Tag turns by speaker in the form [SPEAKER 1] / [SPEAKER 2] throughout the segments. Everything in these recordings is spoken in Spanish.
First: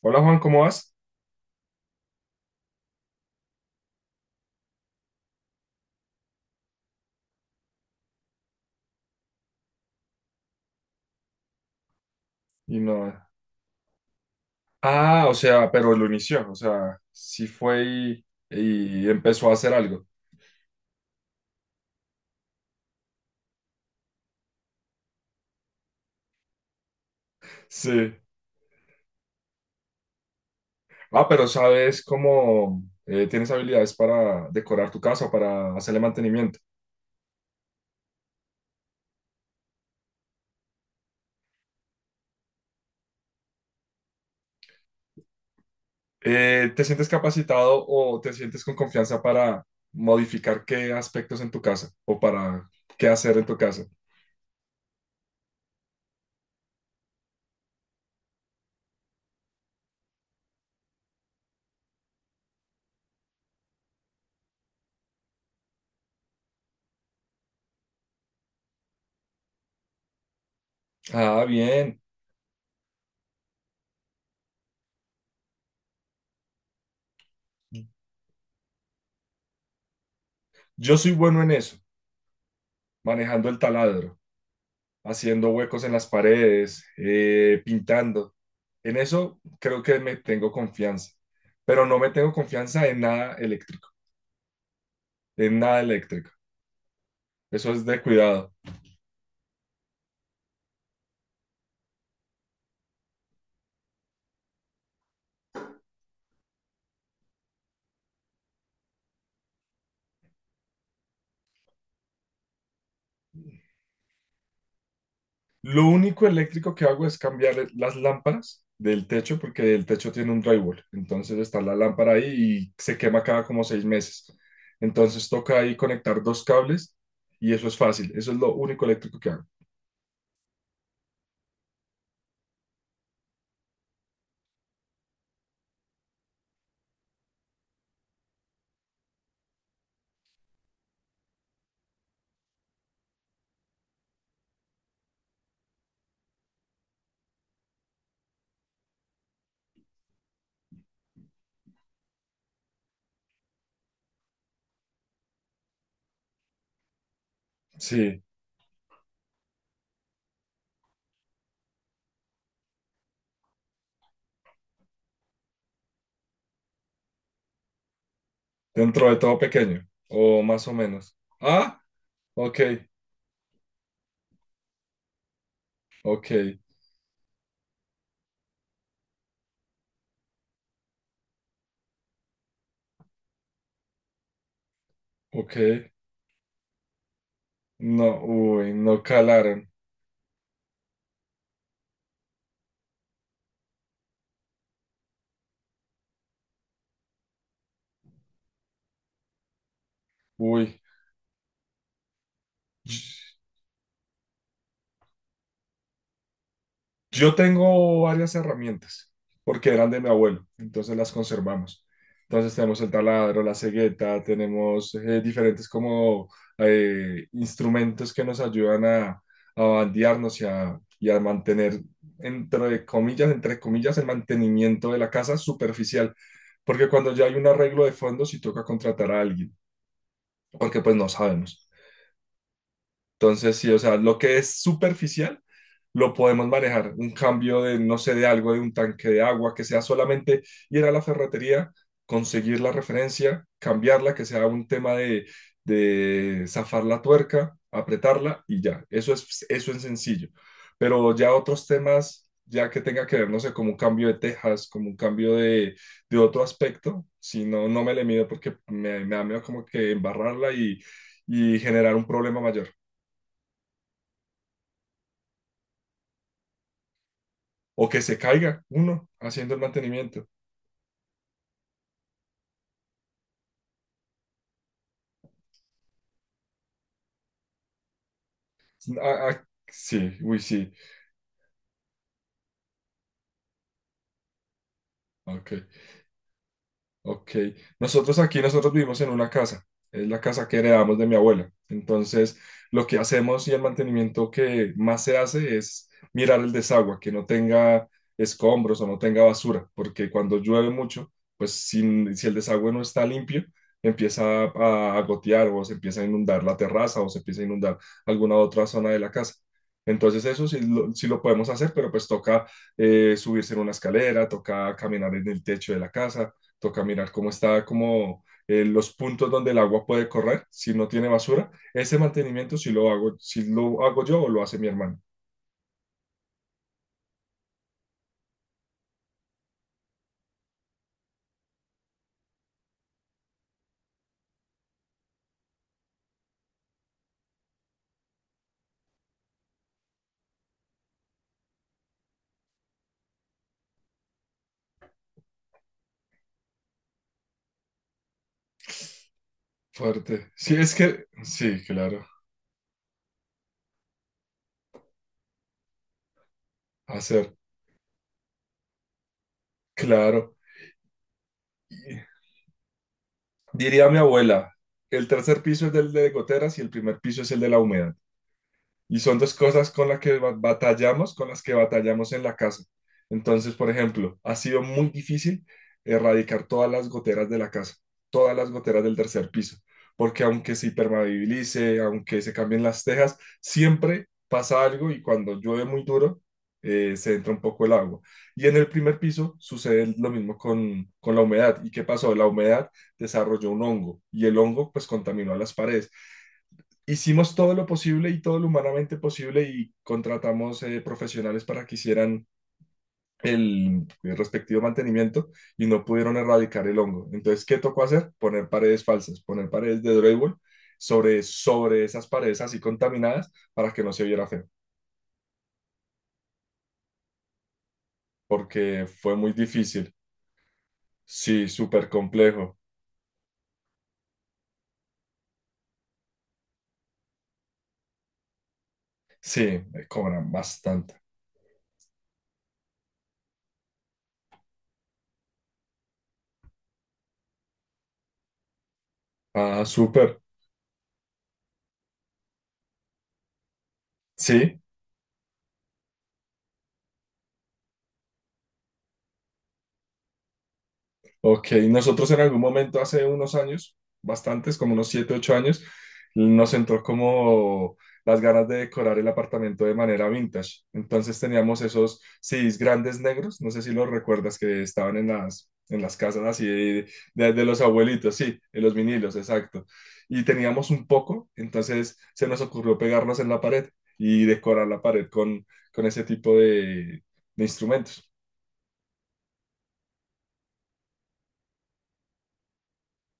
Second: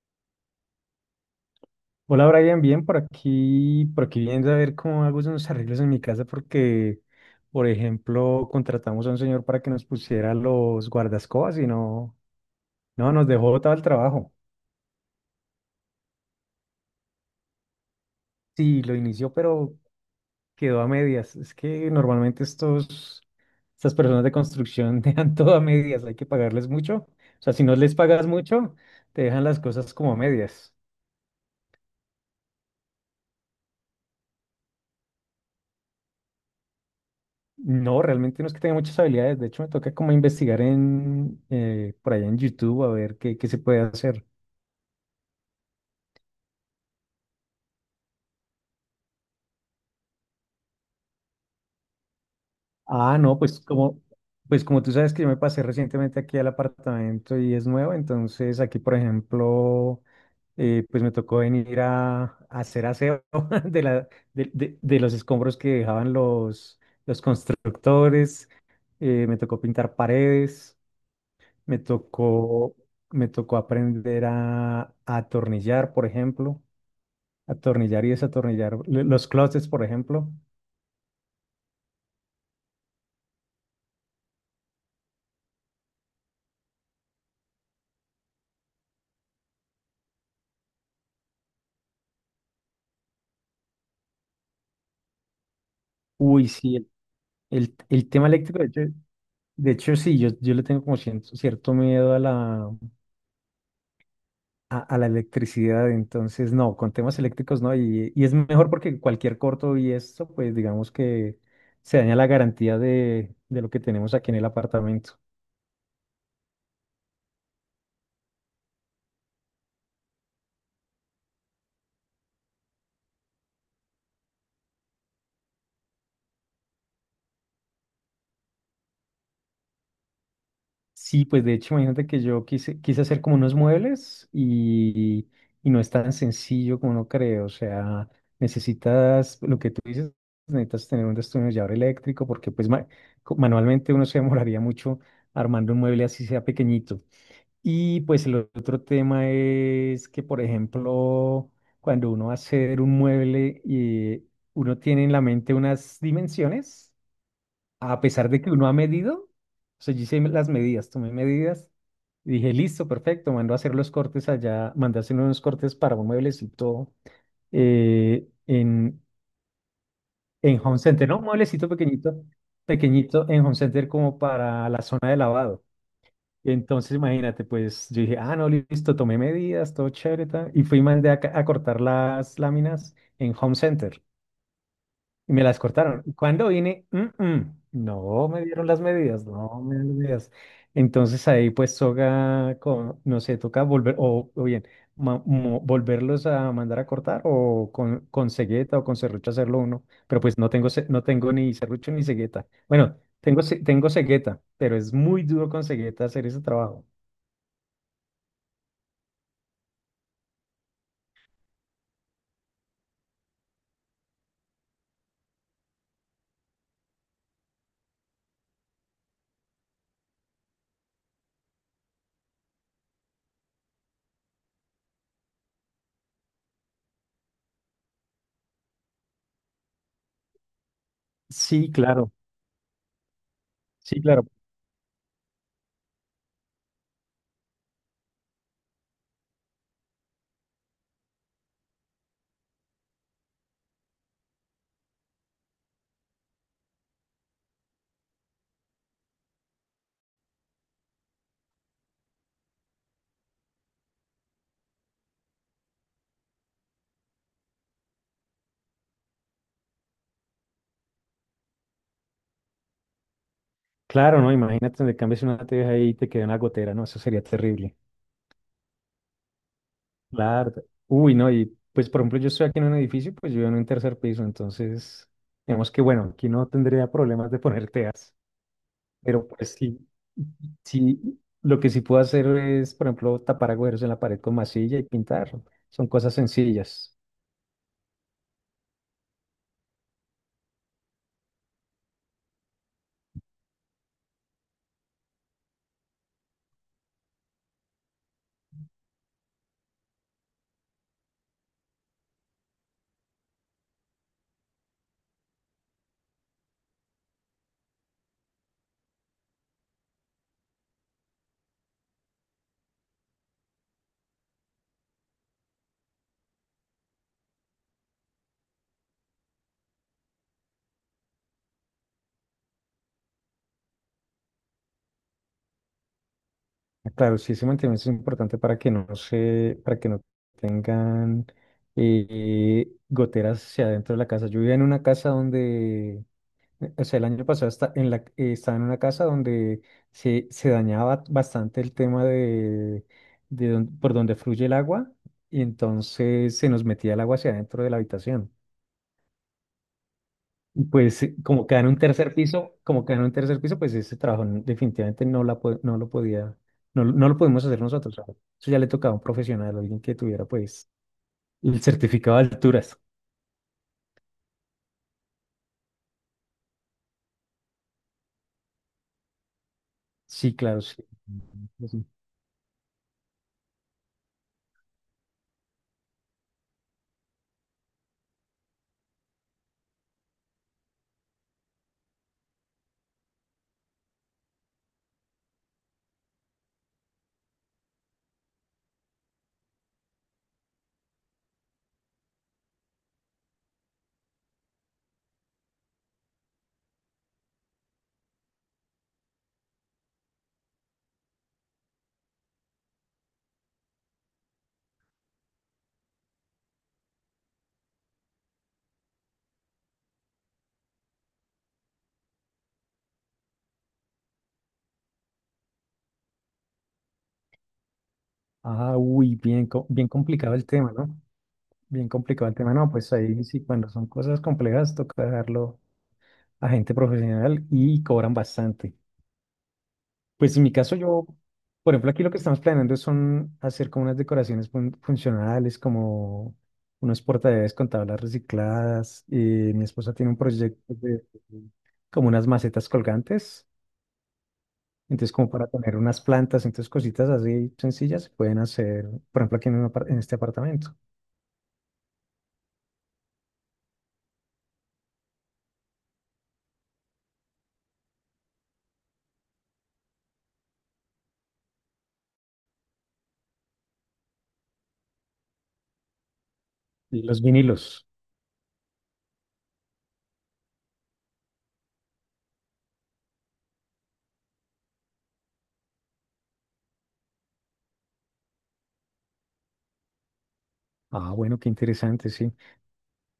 [SPEAKER 1] Hola Juan, ¿cómo vas?
[SPEAKER 2] Hola Brian, bien por aquí viendo a ver cómo hago unos arreglos en mi casa porque, por ejemplo, contratamos a un señor para que nos pusiera los guardascobas y no,
[SPEAKER 1] Y
[SPEAKER 2] no,
[SPEAKER 1] no.
[SPEAKER 2] nos dejó botado el trabajo.
[SPEAKER 1] Ah, o sea, pero lo inició, o sea, sí fue y,
[SPEAKER 2] Sí, lo
[SPEAKER 1] y
[SPEAKER 2] inició,
[SPEAKER 1] empezó a hacer
[SPEAKER 2] pero
[SPEAKER 1] algo.
[SPEAKER 2] quedó a medias. Es que normalmente estas personas de construcción dejan todo a medias, hay que pagarles mucho. O sea, si no les
[SPEAKER 1] Sí.
[SPEAKER 2] pagas mucho, te dejan las cosas como a medias.
[SPEAKER 1] Ah, pero ¿sabes cómo tienes habilidades para decorar tu casa o para hacerle mantenimiento?
[SPEAKER 2] No, realmente no es que tenga muchas habilidades. De hecho, me toca como investigar en por allá en YouTube a ver qué se puede hacer.
[SPEAKER 1] ¿Te sientes capacitado o te sientes con confianza para modificar qué aspectos en tu casa o para qué
[SPEAKER 2] Ah,
[SPEAKER 1] hacer
[SPEAKER 2] no,
[SPEAKER 1] en tu casa?
[SPEAKER 2] pues como tú sabes que yo me pasé recientemente aquí al apartamento y es nuevo, entonces aquí, por ejemplo, pues me tocó venir a hacer aseo de la, de los escombros que dejaban los constructores. Me tocó pintar paredes.
[SPEAKER 1] Ah,
[SPEAKER 2] Me
[SPEAKER 1] bien.
[SPEAKER 2] tocó, Me tocó aprender a atornillar, por ejemplo. Atornillar y desatornillar. Los closets, por ejemplo.
[SPEAKER 1] Yo soy bueno en eso, manejando el taladro, haciendo huecos en las paredes, pintando. En eso creo que me tengo confianza, pero no me tengo confianza en nada eléctrico, en nada eléctrico.
[SPEAKER 2] Uy, sí,
[SPEAKER 1] Eso es de
[SPEAKER 2] el tema
[SPEAKER 1] cuidado.
[SPEAKER 2] eléctrico, de hecho, sí, yo le tengo como cierto miedo a a la electricidad, entonces no, con temas eléctricos no, y es mejor porque cualquier corto y esto, pues digamos que se daña la garantía de lo que tenemos aquí en el apartamento.
[SPEAKER 1] Lo único eléctrico que hago es cambiar las lámparas del techo porque el techo tiene un drywall. Entonces está la lámpara ahí y se quema cada como seis meses. Entonces toca ahí conectar dos cables y eso es fácil. Eso es lo único eléctrico que hago.
[SPEAKER 2] Sí, pues de hecho, imagínate que yo quise hacer como unos muebles y no es tan sencillo como uno cree. O sea, necesitas, lo que tú dices, necesitas tener un destornillador eléctrico porque manualmente uno se demoraría mucho armando un mueble así sea pequeñito. Y pues el otro tema es que, por ejemplo, cuando uno va a hacer un mueble y uno tiene en la mente unas dimensiones a
[SPEAKER 1] Sí,
[SPEAKER 2] pesar de que uno ha medido, o sea, yo hice las medidas, tomé medidas y dije, listo, perfecto, mando a hacer los cortes allá, mandé a hacer unos cortes para un mueblecito eh, en,
[SPEAKER 1] dentro de todo pequeño o
[SPEAKER 2] en
[SPEAKER 1] más o
[SPEAKER 2] Home Center,
[SPEAKER 1] menos.
[SPEAKER 2] ¿no?
[SPEAKER 1] Ah, ok,
[SPEAKER 2] Pequeñito en Home Center como para la zona de lavado.
[SPEAKER 1] ok,
[SPEAKER 2] Entonces, imagínate, pues yo dije, ah, no, listo, tomé medidas, todo chévere, tal", y fui y mandé a cortar las láminas en Home Center. Y me
[SPEAKER 1] ok.
[SPEAKER 2] las cortaron. Y cuando vine,
[SPEAKER 1] No,
[SPEAKER 2] no me dieron
[SPEAKER 1] uy,
[SPEAKER 2] las
[SPEAKER 1] no
[SPEAKER 2] medidas, no
[SPEAKER 1] calaron.
[SPEAKER 2] me dieron las medidas. Entonces ahí pues no sé, toca volver, o bien, volverlos a mandar a cortar o con cegueta o con serrucho hacerlo uno. Pero pues no
[SPEAKER 1] Uy,
[SPEAKER 2] no tengo ni serrucho ni cegueta. Bueno,
[SPEAKER 1] ch-
[SPEAKER 2] tengo cegueta, pero es muy duro con cegueta hacer ese trabajo.
[SPEAKER 1] yo tengo varias herramientas porque eran de mi abuelo, entonces las conservamos. Entonces tenemos el taladro, la cegueta, tenemos diferentes como instrumentos que nos ayudan a bandearnos y a mantener, entre comillas, el mantenimiento de la casa superficial, porque cuando ya hay un arreglo de fondo, sí toca contratar a alguien, porque pues no sabemos.
[SPEAKER 2] Sí, claro,
[SPEAKER 1] Entonces, sí, o sea,
[SPEAKER 2] sí,
[SPEAKER 1] lo
[SPEAKER 2] claro.
[SPEAKER 1] que es superficial lo podemos manejar. Un cambio de, no sé, de algo, de un tanque de agua, que sea solamente ir a la ferretería, conseguir la referencia, cambiarla, que sea un tema de zafar la tuerca, apretarla y ya. Eso es sencillo. Pero ya otros temas, ya que tenga que ver, no sé, como un cambio de tejas, como un cambio de otro aspecto, si no, no me le mido porque me da miedo como que embarrarla y generar un problema mayor.
[SPEAKER 2] Claro, ¿no? Imagínate donde cambies una teja ahí y te queda una gotera, ¿no? Eso sería terrible.
[SPEAKER 1] O que se caiga uno haciendo el mantenimiento.
[SPEAKER 2] Claro. Uy, no, y pues por ejemplo yo estoy aquí en un edificio, pues yo vivo en un tercer piso, entonces digamos que bueno, aquí no tendría problemas de poner teas, pero
[SPEAKER 1] Ah, ah,
[SPEAKER 2] pues sí,
[SPEAKER 1] sí, uy, sí,
[SPEAKER 2] sí, lo que sí puedo hacer es, por ejemplo, tapar agujeros en la pared con masilla y pintar,
[SPEAKER 1] ok.
[SPEAKER 2] son cosas sencillas.
[SPEAKER 1] Ok, nosotros aquí, nosotros vivimos en una casa, es la casa que heredamos de mi abuela. Entonces, lo que hacemos y el mantenimiento que más se hace es mirar el desagüe, que no tenga escombros o no tenga basura, porque cuando llueve mucho, pues si, si el desagüe no está limpio, empieza a gotear o se empieza a inundar la terraza o se empieza a inundar alguna otra zona de la casa. Entonces eso sí lo podemos hacer, pero pues toca subirse en una escalera, toca caminar en el techo de la casa toca mirar cómo está, como los puntos donde el agua puede correr, si no tiene basura. Ese mantenimiento si lo hago, si lo hago yo o lo hace mi hermano.
[SPEAKER 2] Ah, claro, sí, ese mantenimiento es importante para que no para que no tengan goteras hacia adentro de la casa. Yo vivía en una casa donde. O sea, el año pasado está en estaba en una casa donde se dañaba bastante el tema de, por donde fluye el agua y entonces se nos metía el agua hacia adentro de la habitación.
[SPEAKER 1] Fuerte. Sí,
[SPEAKER 2] Y
[SPEAKER 1] es
[SPEAKER 2] pues
[SPEAKER 1] que,
[SPEAKER 2] como queda
[SPEAKER 1] sí,
[SPEAKER 2] en un
[SPEAKER 1] claro,
[SPEAKER 2] tercer piso, pues ese trabajo definitivamente no, no lo no lo
[SPEAKER 1] hacer,
[SPEAKER 2] pudimos hacer nosotros. O sea, eso ya le tocaba a un profesional, alguien que tuviera
[SPEAKER 1] claro.
[SPEAKER 2] pues el
[SPEAKER 1] Y
[SPEAKER 2] certificado de alturas.
[SPEAKER 1] diría mi abuela, el tercer piso es el de goteras y el primer piso es el de la humedad. Y son dos cosas con las que
[SPEAKER 2] Sí, claro, sí.
[SPEAKER 1] batallamos, con las que
[SPEAKER 2] Ujú, sí.
[SPEAKER 1] batallamos en la casa. Entonces, por ejemplo, ha sido muy difícil erradicar todas las goteras de la casa, todas las goteras del tercer piso, porque aunque se impermeabilice, aunque se cambien las tejas, siempre pasa algo y cuando llueve muy duro, se entra un poco el agua. Y en el primer piso sucede lo mismo con la humedad. ¿Y qué pasó? La humedad desarrolló un hongo y el hongo pues contaminó a las paredes hicimos todo lo posible y todo lo humanamente posible y contratamos profesionales para que hicieran el respectivo mantenimiento y no pudieron erradicar el hongo. Entonces, ¿qué tocó hacer? Poner paredes falsas, poner paredes de drywall sobre, sobre esas paredes así contaminadas para que no se viera feo,
[SPEAKER 2] Ah,
[SPEAKER 1] porque
[SPEAKER 2] uy,
[SPEAKER 1] fue muy
[SPEAKER 2] bien, bien
[SPEAKER 1] difícil.
[SPEAKER 2] complicado el tema, ¿no?
[SPEAKER 1] Sí,
[SPEAKER 2] Bien
[SPEAKER 1] súper
[SPEAKER 2] complicado el tema,
[SPEAKER 1] complejo.
[SPEAKER 2] no, pues ahí sí, cuando son cosas complejas, toca dejarlo a gente profesional y cobran bastante.
[SPEAKER 1] Sí, me cobran
[SPEAKER 2] Pues en mi caso
[SPEAKER 1] bastante.
[SPEAKER 2] yo, por ejemplo, aquí lo que estamos planeando son hacer como unas decoraciones funcionales, como unos portadeves con tablas recicladas.
[SPEAKER 1] Ah,
[SPEAKER 2] Mi esposa tiene un
[SPEAKER 1] súper.
[SPEAKER 2] proyecto de como unas macetas colgantes,
[SPEAKER 1] Sí,
[SPEAKER 2] entonces como para tener unas plantas, entonces cositas así sencillas se pueden hacer, por ejemplo, aquí en, un apar- en este apartamento.
[SPEAKER 1] ok, nosotros en algún momento hace unos años, bastantes, como unos 7, 8 años, nos entró como las ganas de decorar el apartamento de manera vintage. Entonces teníamos esos CDs grandes negros, no sé si los recuerdas, que estaban en las casas así de,
[SPEAKER 2] Y los
[SPEAKER 1] de los
[SPEAKER 2] vinilos.
[SPEAKER 1] abuelitos, sí, en los vinilos, exacto. Y teníamos un poco, entonces se nos ocurrió pegarlos en la pared y decorar la pared con ese tipo de instrumentos.
[SPEAKER 2] Ah, bueno, qué interesante, sí.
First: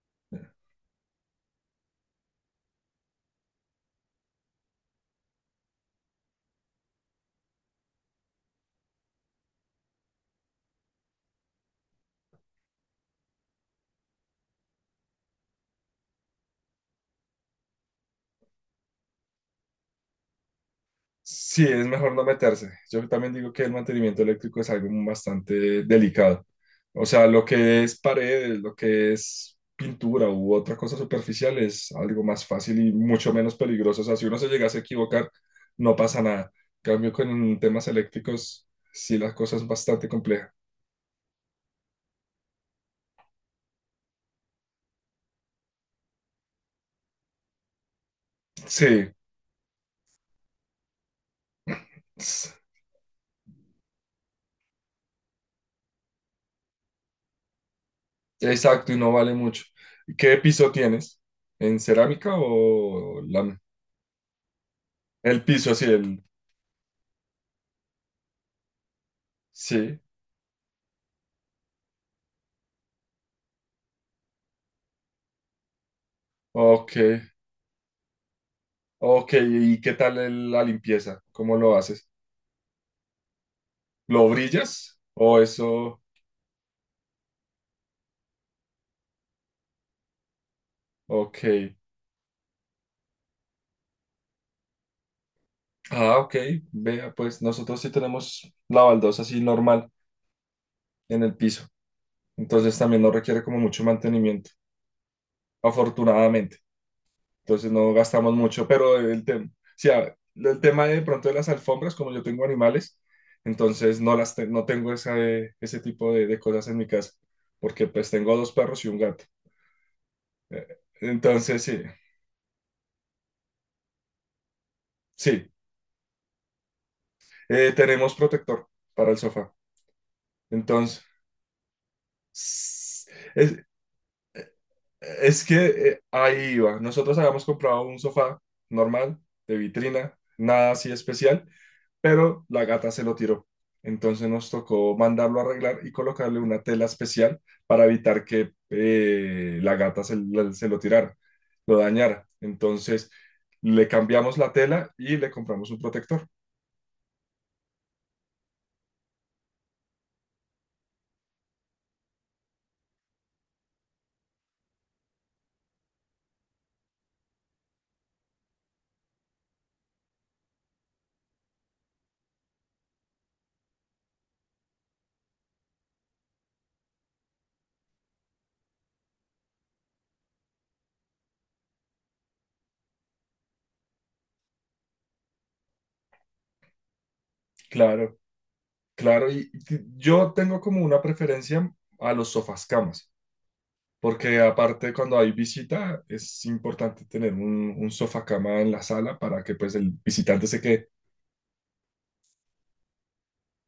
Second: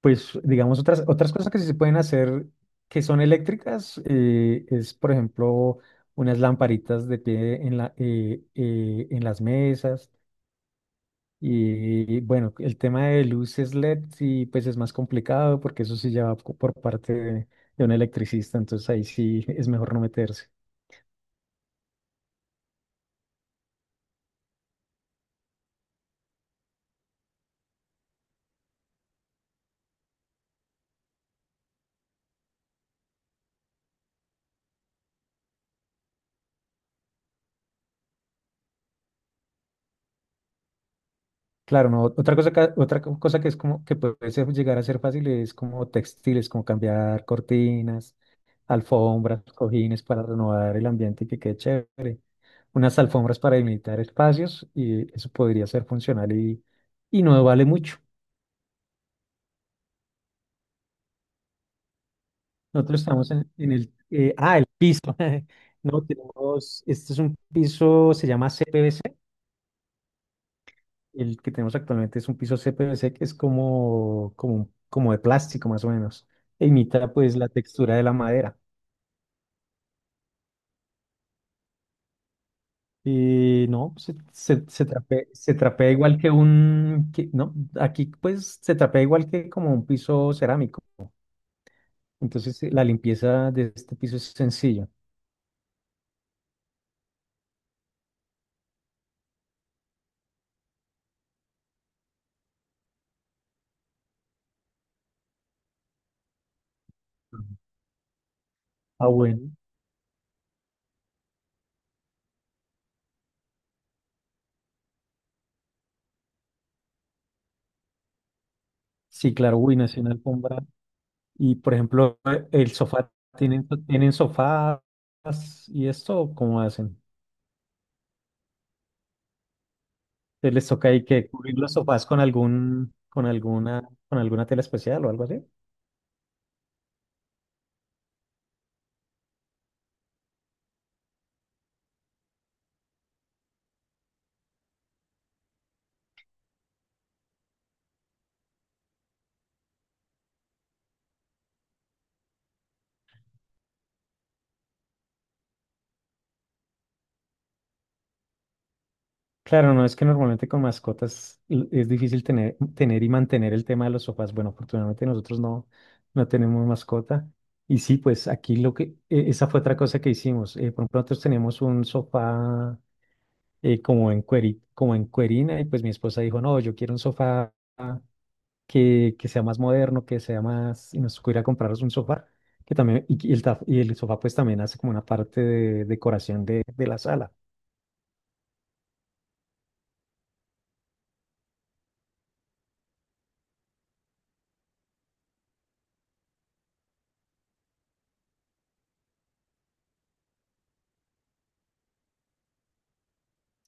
[SPEAKER 2] Pues digamos, otras cosas que sí se pueden hacer que son eléctricas por ejemplo, unas lamparitas de pie en en las mesas. Y bueno, el tema de luces LED sí, pues es más complicado porque eso sí ya va por parte de un electricista, entonces ahí sí es mejor no meterse.
[SPEAKER 1] Sí, es mejor no meterse. Yo también digo que el mantenimiento eléctrico es algo bastante delicado. O sea, lo que es paredes, lo que es pintura u otra cosa superficial es algo más fácil y mucho menos peligroso. O sea, si uno se llegase a equivocar, no pasa nada. En cambio, con temas eléctricos, sí, la cosa es bastante compleja.
[SPEAKER 2] Claro, no, otra cosa, ca- otra co- cosa que es como que puede llegar a ser fácil es como textiles, como cambiar cortinas,
[SPEAKER 1] Sí,
[SPEAKER 2] alfombras, cojines para renovar el ambiente y que quede chévere,
[SPEAKER 1] s-
[SPEAKER 2] unas alfombras para delimitar espacios y eso podría ser funcional y no vale mucho.
[SPEAKER 1] exacto, y no vale mucho. ¿Qué piso tienes? ¿En cerámica
[SPEAKER 2] Nosotros
[SPEAKER 1] o
[SPEAKER 2] estamos en,
[SPEAKER 1] lámina?
[SPEAKER 2] en el, eh, ah, el piso.
[SPEAKER 1] El piso, sí,
[SPEAKER 2] No,
[SPEAKER 1] el...
[SPEAKER 2] tenemos, este es un piso, se llama CPVC,
[SPEAKER 1] Sí,
[SPEAKER 2] el que tenemos actualmente es un piso CPVC que es como de plástico más o menos, e
[SPEAKER 1] ok.
[SPEAKER 2] imita pues la textura de la madera.
[SPEAKER 1] Ok, ¿y qué tal la limpieza? ¿Cómo lo haces?
[SPEAKER 2] Y no,
[SPEAKER 1] ¿Lo brillas? ¿O
[SPEAKER 2] se trapea
[SPEAKER 1] eso?
[SPEAKER 2] igual que un, que- no, aquí pues se trapea igual que como un piso cerámico.
[SPEAKER 1] Ok.
[SPEAKER 2] Entonces la limpieza de este piso es sencilla.
[SPEAKER 1] Ah, ok. Vea, pues nosotros sí tenemos la baldosa así normal en el piso. Entonces también no requiere como mucho mantenimiento, afortunadamente. Entonces no gastamos mucho, pero
[SPEAKER 2] Ah,
[SPEAKER 1] el tema, o
[SPEAKER 2] bueno.
[SPEAKER 1] sea, el tema de pronto de las alfombras, como yo tengo animales, entonces no tengo esa, ese tipo de cosas en mi casa, porque pues tengo dos perros y un gato.
[SPEAKER 2] Sí, claro, uy, nació una alfombra. Y
[SPEAKER 1] Entonces
[SPEAKER 2] por
[SPEAKER 1] sí.
[SPEAKER 2] ejemplo, el sofá, tienen sofás
[SPEAKER 1] Sí,
[SPEAKER 2] y esto? ¿Cómo hacen?
[SPEAKER 1] Tenemos protector para el sofá.
[SPEAKER 2] ¿Les toca
[SPEAKER 1] Entonces,
[SPEAKER 2] ahí que cubrir los sofás
[SPEAKER 1] es,
[SPEAKER 2] con alguna tela especial o algo así?
[SPEAKER 1] es que ahí iba. Nosotros habíamos comprado un sofá normal, de vitrina, nada así especial, pero la gata se lo tiró. Entonces nos tocó mandarlo a arreglar y colocarle una tela especial para evitar que la gata se lo tirara, lo dañara. Entonces le cambiamos la tela y le compramos un protector.
[SPEAKER 2] Claro, no es que normalmente con mascotas es difícil tener y mantener el tema de los sofás. Bueno, afortunadamente nosotros no, no tenemos mascota. Y sí, pues aquí esa fue otra cosa que hicimos. Por ejemplo, nosotros teníamos un sofá como en cuerina y pues mi esposa dijo, no, yo quiero un sofá que sea más moderno, que sea más, y nos tocó ir a compraros un sofá, que también, y y el sofá pues también hace como una parte de decoración de la sala.
[SPEAKER 1] Claro. Claro, y yo tengo como una preferencia a los sofás camas, porque aparte cuando hay visita es importante tener un sofá cama en la sala para que pues el visitante se quede.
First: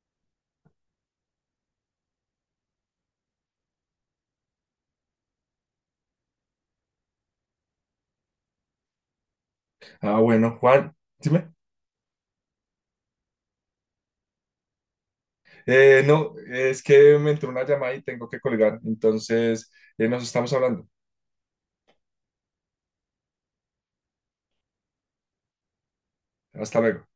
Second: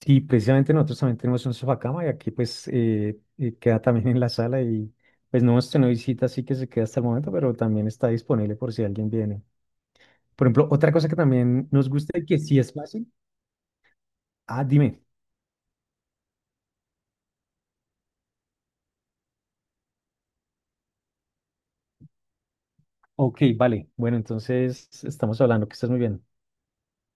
[SPEAKER 2] Sí, precisamente nosotros también tenemos un sofá cama y aquí pues queda también en la sala y pues no hemos tenido visita, así que se queda hasta el momento, pero también está disponible por si alguien viene.
[SPEAKER 1] Ah,
[SPEAKER 2] Por
[SPEAKER 1] bueno,
[SPEAKER 2] ejemplo, otra
[SPEAKER 1] Juan,
[SPEAKER 2] cosa que
[SPEAKER 1] dime.
[SPEAKER 2] también nos gusta y que sí es fácil. Ah, dime.
[SPEAKER 1] No, es que me entró una llamada y tengo que colgar, entonces nos estamos hablando.
[SPEAKER 2] Ok, vale. Bueno, entonces estamos hablando, que estás muy bien.
[SPEAKER 1] Hasta luego.